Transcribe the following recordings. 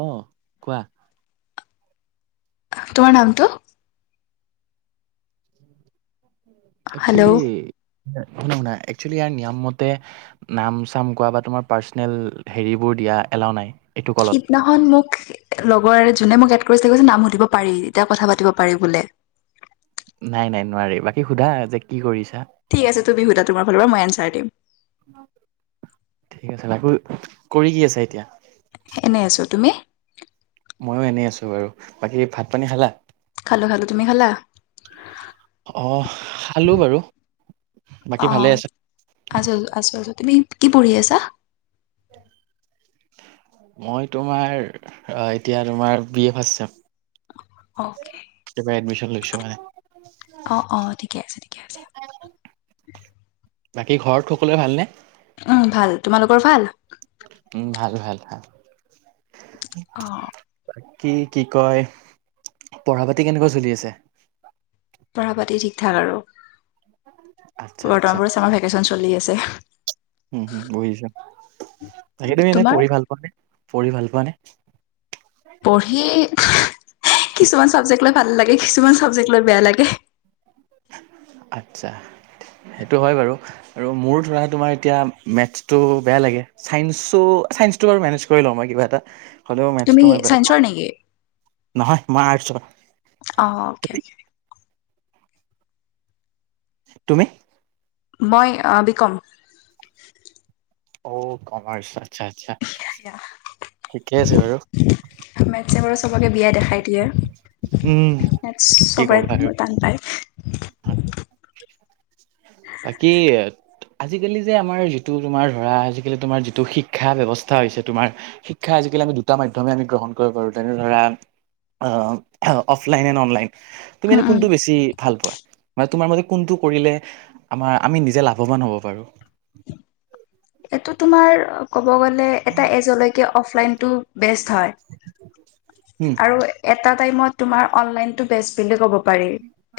অ, কোৱা? তোৰ নামটো? একচেলি, হেল্ল' শুনা - শুনা একচেলি ইয়াৰ নিয়মমতে নাম - চাম কোৱা বা তোমাৰ পাৰ্চনেল হেৰিবোৰ দিয়া এলাও নাই। এইটো কলত সিদিনাখন মোক লগৰ যোনে মোক এড কৰিছিলে কৈছে নাম সুধিব পাৰি এতিয়া কথা পাতিব পাৰি বোলে। নাই নাই নোৱাৰি, বাকী সোধা যে কি কৰিছা? ঠিক আছে তুমি সোধা তোমাৰ ফালৰ পৰা মই এনঞ্চাৰ দিম। ঠিক আছে তাকো কৰি কি আছে এতিয়া? হে এনেই আছোঁ, তুমি? ময়ো এনেই আছোঁ বাৰু, বাকী ভাত - পানী খালা? খালো - খালো, তুমি খালা? অহ খালো বাৰু, বাকী ভালে আছা? আজোল আছো আছো, তুমি কি পঢ়ি আছা? [inaudible] মই তোমাৰ আ এতিয়া তোমাৰ B A first sem. Okay, admission লৈছোঁ মানে অ অ, ঠিকে আছে ঠিকে আছে। বাকী ঘৰত সকলোৱে ভালনে? উম ভাল, তোমালোকৰ ভাল? উম, ভাল ভাল ভাল। অহ। বাকী কি কয়? পঢ়া - পাতি কেনেকুৱা চলি আছে? পঢ়া - পাতি ঠিক ঠাক আৰু আচ্ছা আচ্ছা বৰ্তমানত চামাৰ ভেকেচন চলি আছে। উম হুম পঢ়িছে। বাকী তুমি এনে তোমাৰ? পঢ়ি ভাল পোৱা নে পঢ়ি ভাল পোৱা নে? পঢ়ি, কিছুমান চাবজেক্ট লৈ ভাল লাগে কিছুমান চাবজেক্ট লৈ বেয়া লাগে। আচ্ছা, সেইটো হয় বাৰু। আৰু মোৰ ধৰা তোমাৰ এতিয়া মেথছটো বেয়া লাগে। ছাইনছো, ছাইন্সটো বাৰু মেনেজ কৰি লওঁ মই কিবা এটা। হ'লেও মেথছটো তুমি মই বেয়া পাওঁ ছাইন্সৰ নেকি? নহয়, মই আৰ্টছৰ। অঁ, অ'কে তুমি অ'কে। তুমি? মই আ বি কম। অ কমাৰ্চ, আচ্ছা আচ্ছা। [inaudible] ঠিকে আছে বাৰু। মেটচে বাৰু চবকে বিয়া দেখাই দিয়ে। উম মেটছ কি ক'বা আৰু চবৰে টান পায়। [unintelligible] বাকী আজিকালি যে আমাৰ যিটো তোমাৰ ধৰা আজিকালি তোমাৰ যিটো শিক্ষা ব্যৱস্থা হৈছে তোমাৰ শিক্ষা আজিকালি আমি দুটা মাধ্যমে আমি গ্ৰহণ কৰিব পাৰো, তেনে ধৰা অফলাইন এণ্ড অনলাইন। তুমি এনেই কোনটো বেছি ভাল পোৱা? মানে তোমাৰ মতে কোনটো কৰিলে আমাৰ আমি নিজে লাভৱান হ'ব পাৰোঁ? এইটো তোমাৰ ক'ব গ'লে এটা এজলৈকে অফলাইনতটো বেষ্ট হয়, উম আৰু এটা টাইমত তোমাৰ অনলাইনটো বেষ্ট বুলি ক'ব পাৰি,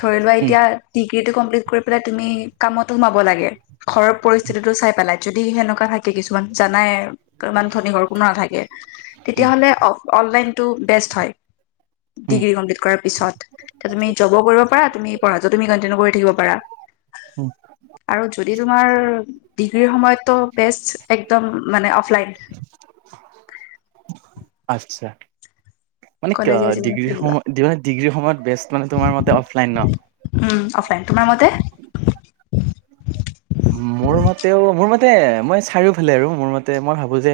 ধৰি লোৱা উম এতিয়া ডিগ্ৰীটো কমপ্লিট কৰি পেলাই তুমি কামতো সোমাব লাগে ঘৰৰ পৰিস্থিতিটো চাই পেলাই। যদি সেনেকুৱা থাকে কিছুমান জানাই ইমান ধনী ঘৰ কোনো নাথাকে, উম তেতিয়াহ'লে অ অনলাইনতটো বেষ্ট হয় উম ডিগ্ৰী কমপ্লিট কৰাৰ পিছত। তে তুমি জবো কৰিব পাৰা তুমি পঢ়াটো তুমি কণ্টিনিউ কৰি থাকিব পাৰা। উম আৰু যদি তোমাৰ ডিগ্ৰীৰ সময়ত তো বেষ্ট একদম মানে অফলাইন। আচ্ছা। মানে কলেজীয়া জীৱনত ডিগ্ৰীৰ ফিল লোৱা সময়ত ডিগ্ৰীৰ সময়ত বেষ্ট মানে তোমাৰ মতে অফলাইন ন'? উম, অফলাইন, তোমাৰ মতে? মোৰ মতেও মোৰ মতে মই চাৰিওফালে, আৰু মোৰ মতে মই ভাবো যে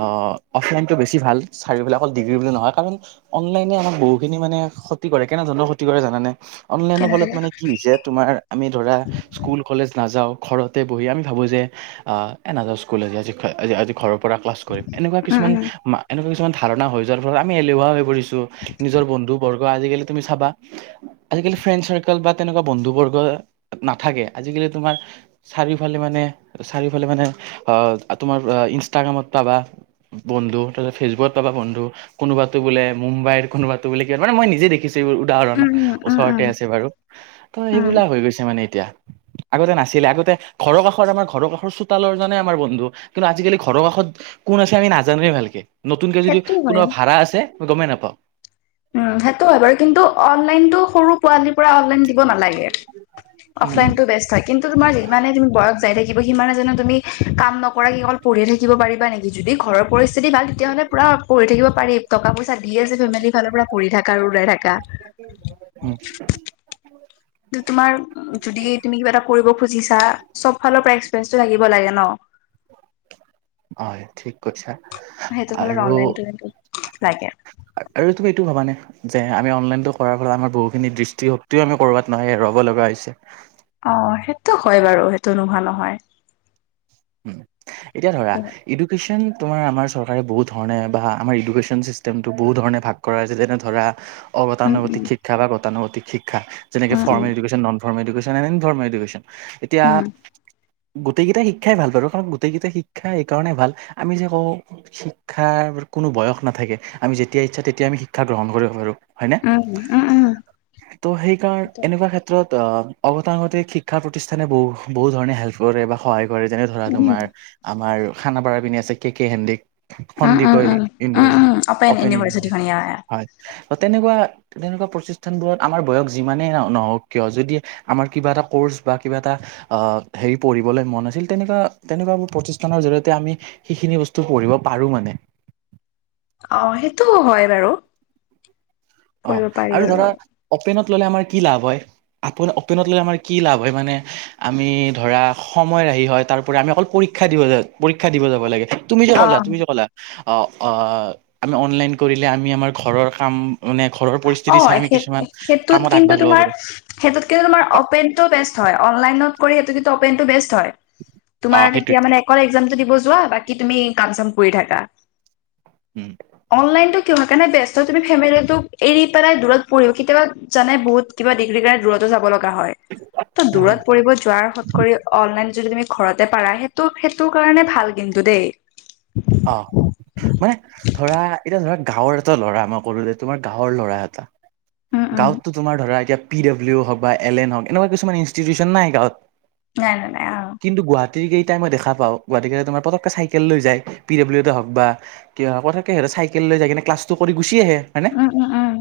অহ, অফলাইনটো বেছি ভাল, চাৰিওফালে অকল ডিগ্ৰী বুলি নহয়, কাৰণ অনলাইনে আমাক বহুখিনি মানে ক্ষতি কৰে, কেনেধৰণৰ ক্ষতি কৰে জানানে? অনলাইনৰ কেনেকুৱা ফলত মানে কি হৈছে তোমাৰ আমি ধৰা স্কুল কলেজ নাযাওঁ ঘৰতে বহি আমি ভাবোঁ যে, এ নাযাওঁ স্কুল আজি-আজি আজি-আজি ঘৰ পৰা ক্লাছ কৰিম, এনেকুৱা উম কিছুমান উম এনেকুৱা কিছুমান ধাৰণা হৈ যোৱাৰ ফলত আমি এলেুৱা হৈ পৰিছোঁ, নিজৰ বন্ধুবৰ্গ আজিকালি তুমি চাবা। আজিকালি ফ্ৰেণ্ড চাৰ্কেল বা তেনেকুৱা বন্ধু বৰ্গ নাথাকে, আজিকালি তোমাৰ চাৰিওফালে মানে চাৰিওফালে মানে তোমাৰ ইনষ্টাগ্ৰামত পাবা। বন্ধু তাৰপাছত ফেচবুকত পাবা বন্ধু। কোনোবাতো বোলে মুম্বাইৰ কোনোবাটো বোলে কি মান মই নিজে দেখিছো এইবোৰ উদাহৰণ উম উম উম উম ওচৰতে আছে বাৰু। ত' উম সেইবিলা হৈ গৈছে মানে এতিয়া, আগতে নাছিলে আগতে ঘৰৰ কাষত আম ঘৰৰ কাষৰ চোতালৰ জোনে আমাৰ বন্ধু কিন্তু, আজিকালি ঘৰৰ কাষত কোন আছে আমি নাজানোৱে ভালকে, নতুনকে যদি সেইটো হয় কোনোবা ভাড়া আছে আমি গমেই নাপাওঁ। উম, সেইটো হয়, বাৰু কিন্তু অনলাইনটো সৰু পোৱালীৰ পৰা অনলাইন দিব নালাগে, উম উম অনলাইনটো বেষ্ট হয়, কিন্তুো তোমাৰ যিমানে তুমি বয়স যাই থাকিব সিমানে জানো তুমি কাম নকৰাকে কি অকল পঢ়িয়ে থাকিব পাৰিবা নেকি? যদি ঘৰৰ পৰি যদি ভাল তেতিয়াহ'লে পুৰা পঢ়ি থাকিব পাৰি টকা পইচা দি আছে ফেমিলিৰ ফালৰ পৰা পঢ়ি থকা আৰু উৰাই থাকা। [unintelligible] হম। তুমাৰ যদি তুমি কিবা এটা কৰিব খুজিছা চব ফালৰ পৰা এক্সপিৰিয়েন্ঞ্চটো লাগিব লাগে ন'। হয় ঠিক কৈছা। সেইটো ফালে অনলাইনটো লাগে ভালকে আ আৰু তুমি এইটোও ভাবানে যে, আমি অনলাইনতো কৰাৰ পৰা আমাৰ বহুখিনি দৃষ্টিশক্তিও আমি কৰ'বাত নহয় হেৰুৱাব লগা হৈছে। অ সেইটো হয় বাৰু সেইটো নোহোৱা নহয়। উম এতিয়া ধৰা ইডুকেশ্যন তোমাৰ আমাৰ চৰকাৰে বহুত ধৰণে বা আমাৰ ইডুকেশ্বন ছিষ্টেমটো বহুত ধৰণে কৰে যেনে ধৰা উম অগতানুগতিক শিক্ষা বা গতানুগতিক শিক্ষা যেনেকে উম formal education formal education and formal education এতিয়া উম গোটেইকেইটাই শিক্ষাই ভাল বাৰু কাৰণ গোটেইকেইটা শিক্ষা এই কাৰণে ভাল আমি যে কওঁ শিক্ষাৰ কোনো বয়স নাথাকে আমি যেতিয়া ইচ্ছা তেতিয়া আমি শিক্ষা গ্ৰহণ কৰিব পাৰোঁ হয়নে? উম উম উম ত' সেইকাৰণ এনেকুৱা ক্ষেত্ৰত অ অগতানুগতিক শিক্ষা প্ৰতিষ্ঠানে বহু বহু ধৰণে হেল্প কৰে বা সহায় কৰে যেনে ধৰা তোমাৰ আমাৰ খানাপাৰাৰ পিনে আছে K K Handique. Um Sandikoi um um university um open university ইউনিভাৰ্চিটিখন ইয়াৰ হয় তেনেকুৱা তেনেকুৱা প্ৰতিষ্ঠানবোৰত আমাৰ বয়স যিমানেই ন নহওক কিয় যদি আমাৰ কিবা এটা কৰ্চ বা কিবা এটা আ হেৰি পঢ়িবলৈ মন তেনেকুৱা তেনেকুৱাবোৰ প্ৰতিষ্ঠানৰ জৰিয়তে আমি সেইখিনি বস্তু পঢ়িব পাৰো মানে অ সেইটোও হয় বাৰু। অ কৰিব পাৰি আৰু ধৰা অপেনত ললে আমাৰ কি লাভ হয় আপোন অ'পেনত ল'লে আমাৰ কি লাভ হয় মানে আমি ধৰা সময় ৰাহি হয় তাৰপৰা আমি অকল পৰীক্ষা দিব যা পৰীক্ষা দিব যাব লাগে তুমি যে অ কলা তুমি যে কলা। অ আ আমি অনলাইন কৰিলে আমি আমাৰ ঘৰৰ কাম মানে ঘৰৰ অ পৰিস্থিতি চাই আমি কিছুমান কামত আগভাগ ল'ব পাৰো। সেটোতকেও তোমাৰ অপেনটো বেষ্ট হয়, অনলাইনত কৰি সেইটো যিটো অপেনটো বেষ্ট হয়। অ তোমাৰ সেইটোৱে তেতিয়া মানে অকল একজামটো দিব যোৱা বাকি তুমি কাম চাম কৰি থাকা। উম অনলাইনটো কিহৰ কাৰণে বেষ্ট হয় তুমি ফেমেলিটোক এৰি পেলাই দূৰত পঢ়িব কেতিয়াবা জানে বহুত কিবা ডিগ্ৰী কাৰনে দূৰতো যাব লগ এনেকোৱা হয় ত দূৰত পঢ়িব যোৱাত কৰি অনলাইন যদি তুমি ঘৰতে পাৰা সেইটো সেইটো কাৰণে ভাল কিন্তু দেই অ মানে ধৰা এতিয়া ধৰা গাঁৱৰ এটা ল'ৰা মই কলো যে তোমাৰ গাঁৱৰ ল'ৰা এটা। উম উম গাঁৱতটো তোমাৰ ধৰা এতিয়া পি ডাব্লউ হওক বা এল এন হওক এনেকুৱা কিছুমান ইনষ্টিটিউচন নাই গাঁৱত। নাই নাই আও। কিন্তু গুৱাহাটীৰ কেইটাক মই দেখা পাওঁ গুৱাহাটীৰ কেইটা তোমাৰ পতকে চাইকেল লৈ যায়। পি ডব্লিউতে হওক বা কিবা পতকে সিহঁতে চাইকেল লৈ যাই কেনে ক্লাছটো কৰি গুচি আহে। হয়নে উম উম উম।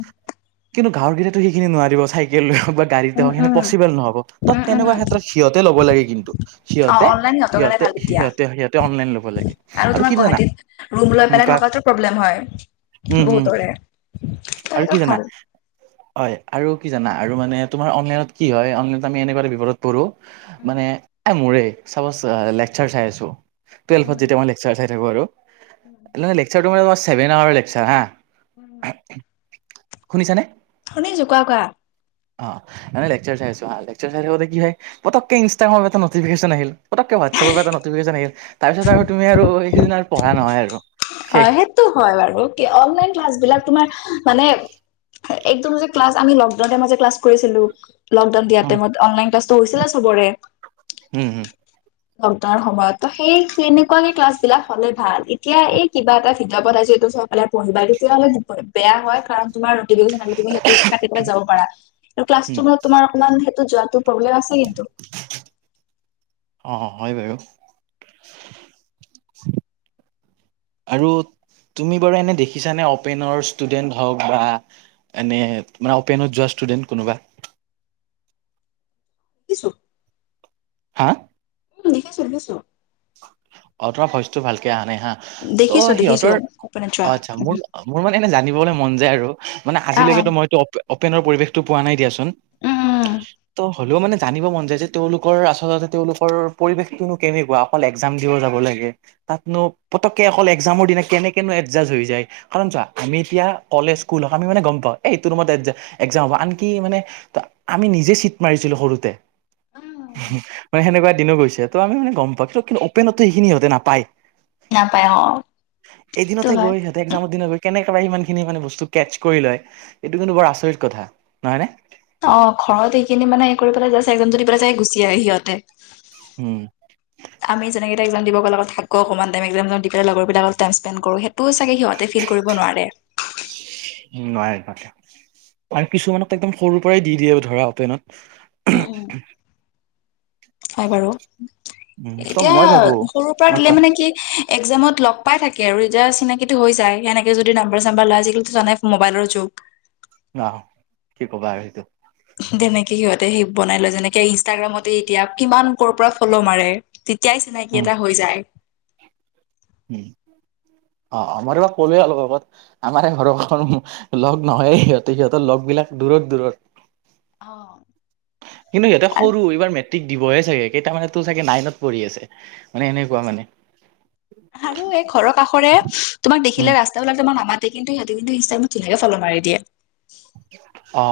কিন্তু গাওঁৰ কেইটাইটো সেইখিনি নোৱাৰিব চাইকেল লৈ হওক বাত গাড়ীতে উম উম হওক সেনেকোৱা উম পচিবল নহব উম ত-তেনেকুৱা উম ক্ষেত্ৰত সিহঁতে ল'ব লাগে কিন্তু অ সিহঁতে অনলাইন সিহঁতৰ কাৰণে সিহঁতে ভাল এতিয়া সিহঁতে সিহঁতে অনলাইন ল'ব লাগে। আৰু আৰু তোমাৰ কি জানা গুৱাহাটীত ৰুম লৈ পেলাই থকাটো প্ৰব্লেম হয়। উম উম বহুতৰে আৰু কি সেতৰ জানা ভাল। হয় আৰু কি জানা আৰু মানে তোমাৰ অনলাইনত কি হয় অনলাইনত আমি এনেকোৱা এটা বিপদত পৰোঁ আ আ আ, মানে আ মোৰেই। চাপচ লেকচাৰ চাই আছো। টোৱেলভত যেতিয়া মই ছাৰ, চাই থাকিব আৰু। লে লে লেকচাৰটো মানে তোমাৰ ছেভেন আৱাৰৰ লেকচাৰ হাঁ এহ্ এহ। উ টো শুনিছানে? শুনিছো। কোৱা, কোৱা। অঁ। আহ মানে লেকচাৰ চাই আছো হাঁ। লেকচাৰ চাই থাকোঁতে কি হয় হে পতকে ইনষ্টাগ্ৰামৰ পৰা এটা নটিফিকেচন আহিল, পতকে হোৱাটছএপৰ পৰা এটা নটিফিকেচন আহিল। ইহ আহ তাৰপিছত আৰু তো তুমি আৰু সেইকেইদিন আৰু পঢ়া নহয় আৰু অ, শেষ। সেইটো হয় বাৰু কি অনলাইন ক্লাছ বিলাক তোমাৰ আহ্ আহ্ মানে একদম যে ক্লাছ আমি লকডাউনৰ মাজে ক্লাছ কৰিছিলো। লকডাউন দিয়াৰ উম, টাইমত অনলাইন ক্লাছটো হৈছিলা চবৰে। উম হুম। লকডাউনৰ সময়ত ত সেই কেনেকুৱাকে ক্লাছ বিলাক হ'লে ভাল এতিয়া এই কিবা এটা ভিডিঅ' পঠাইছো এইটো চব ভালেই আৰু পঢ়িবা তেতিয়াহ'লে ব বে বেয়া হয় কাৰণ তোমাৰ টেলিভিছন আৰু তুমি সেইটোত কাটি ওলাই যাব পাৰা আৰু ক্লাছ হুম, তোমাৰ তোমাৰ অকমান সেইটো যোৱাটো প্ৰব্লেম আছে কিন্তু ঠিট ঠিট, অঁ অ। হয় বাৰু। সি ই ই চু। [unintelligible] আৰু তুমি বাৰু এনে দেখিছানে? অপেনৰ ষ্টুডেণ্ট হওক বা এনেই তোমাৰ অ'পেনত যোৱা ষ্টুডেণ্ট কোনোবা। কিছু হা। লিখিছো দিছো। অ তোমাৰ ভইচটো ভালকে আহা নাই হা। ত' দেখিছো দেখিছো। সিহঁতৰ সপোনত যোৱা। আচ্ছা, মোৰ মোৰ মানে এনে জানিবলৈ মন যায় আৰু আহ মানে অ আজিলৈকেতো মইতো অফ অপেনৰ পৰিৱেশটো পোৱা নাই দিয়াচোন ঠ উম ই ত হ'লেও মানে জানিব মন যায় যে তেওঁলোকৰ আচলতে তেওঁলোকৰ পৰিৱেশটোনো কেনেকুৱা। অকল এক্সাম দিব যাব লাগে তাতনো পতককে অকল এক্সামৰ দিনা কেনে কেনো এডজাষ্ট হৈ যায়। কাৰণ চোৱা আমি এতিয়া কলেজ স্কুল হওক আমি মানে গম পাওঁ এ এইটো ৰুমত একজা এক্সাম হব আনকি মানে ত আমি নিজে চিট মাৰিছিলো সৰুতে। উম উমহু, সেনেকুৱা দিনো গৈছে ত আমি মানে গম পাওঁ সেইটো। কিন্তু অপেনতো সিখিনি সিহঁতে নাপায় সি নাপায় অ ই ই সেইটো এদিনতে হয় গৈ সিহঁতে তে এক্সামৰ দিনত গৈ কেনেকে সিমান খিনি মানে বস্তু কেচ কৰি লয় ইহ আহ এইটো কিন্তু বৰ আচৰিত কথা নহয় নে। অ অ অ, ঘৰত এইখিনি মানে এই কৰিব পেলাই যায় চাগে এক্সাম যদি পেলাই যায় গুচি আহে সিহঁতে। টুও উম উ উ। [inaudible] আমি যেনেকেই এটা এক্সাম দিব লগত থাকো অকমান টাইম এক্সাম দি পেলাই লগৰ বিলাকৰ লগত টাইম স্পেণ্ট কৰো সেইটোও চাগে সিহঁত তে ফিল কৰিব নোৱাৰে। ই সি ই ই ই উম নোৱাৰে বাতে। আৰু কিছুমানক একদম সৰুৰ পৰাই দি দিয়ে ধৰা অপেনত ই ই আহ আহ। হয় বাৰু, উম ত এতিয়া মই ভাবো সৰুৰ পৰা অ দিলে কোৱা মানে কি এ হে হে। এক্সামত লগ পাই থাকে আৰু ৰিজাল চিনাকিটো হৈ যায় সেনেকে যদি নাম্বাৰ-চাম্বাৰ লোৱা আজিকালিতো জানাই মোবাইলৰ যুগ। ন আ অ কি ক'বা আৰু সেইটো। উমহু, তেনেকে সিহঁতে সেই বনাই লয় যেনেকে ইনষ্টাগ্ৰামতে এতিয়া কিমান কৰ পৰা ফ'ল' মাৰে। তেতিয়াই চিনাকি উম এটা হৈ যায়। উম, অ অ মই তোমাক কলোৱে অলপ আগত। আমাৰে ঘৰখন লগ নহয় সিহঁতে সিহঁতৰ লগবিলাক দূৰত দূৰত। অ। কিন্তু সিহঁতে সৰু এইবাৰ মেট্ৰিক দিবহে চাগে কেইটা মানে চাগে নাইনত পঢ়ি আছে। মানে এনেকুৱা মানে। আৰু এই ঘৰৰ কাষৰে তোমাক উম দেখিলে ৰাস্তাবিলাক তোমাৰ মামাত কিন্তু ইহঁতে কিন্তু ইনষ্টাগ্ৰামত তেনেকে ফল মাৰি দিয়ে। অ।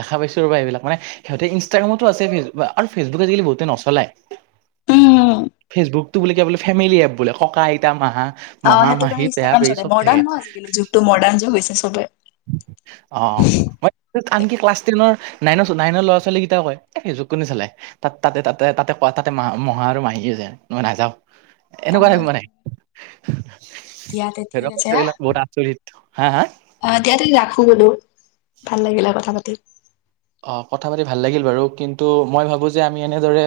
দেখা পাইছো ৰবা এইবিলাক মানে সিহঁতি ইনষ্টাগ্ৰামতো আছে কিছ বা আৰু ফেচবুকে আজিকালি বহুতে নচলায়। উম ফেচবুকতো বুলে কিবা বোলে ফেমিলি এপ বোলে ককা-আইতা, মাহা। অ সেইটো মহা-মাহী, কাৰণে পেহা-পহী চব থাকে। আজিও গৈছে চবে। অ। আনকি ক্লাছ টেনৰ নাইন নাইনৰ ল'ৰা-ছোৱালী কেইটাও কয় এই ফেচবুক কোনে চলায়। তাত তাতে তাতে তাতে কৱা তাতে মহা আৰু মাহীযে যায় মই নাযাওঁ। অ এনেকুৱা হে মানে দিয়াতে ঠিক সেদক আছে সেবিলাক বহুত আচৰিত। হা হা? অ দিয়া দে ৰাখো বোলো ভাল লাগিলে কথা পাতি। অ কথা পাতি ভাল লাগিল বাৰু কিন্তু মই ভাবো যে আমি এনেদৰে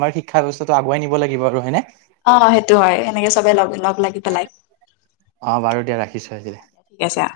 আমাৰ শিক্ষা ব্যৱস্থাটো আগুৱাই নিব লাগিব আৰু হয়েনে? অ সেইটো হয় সেনেকে চবে লগ লগ লাগি পেলাই। অ বাৰু দিয়া ৰাখিছো আজিলে এই চেয়া।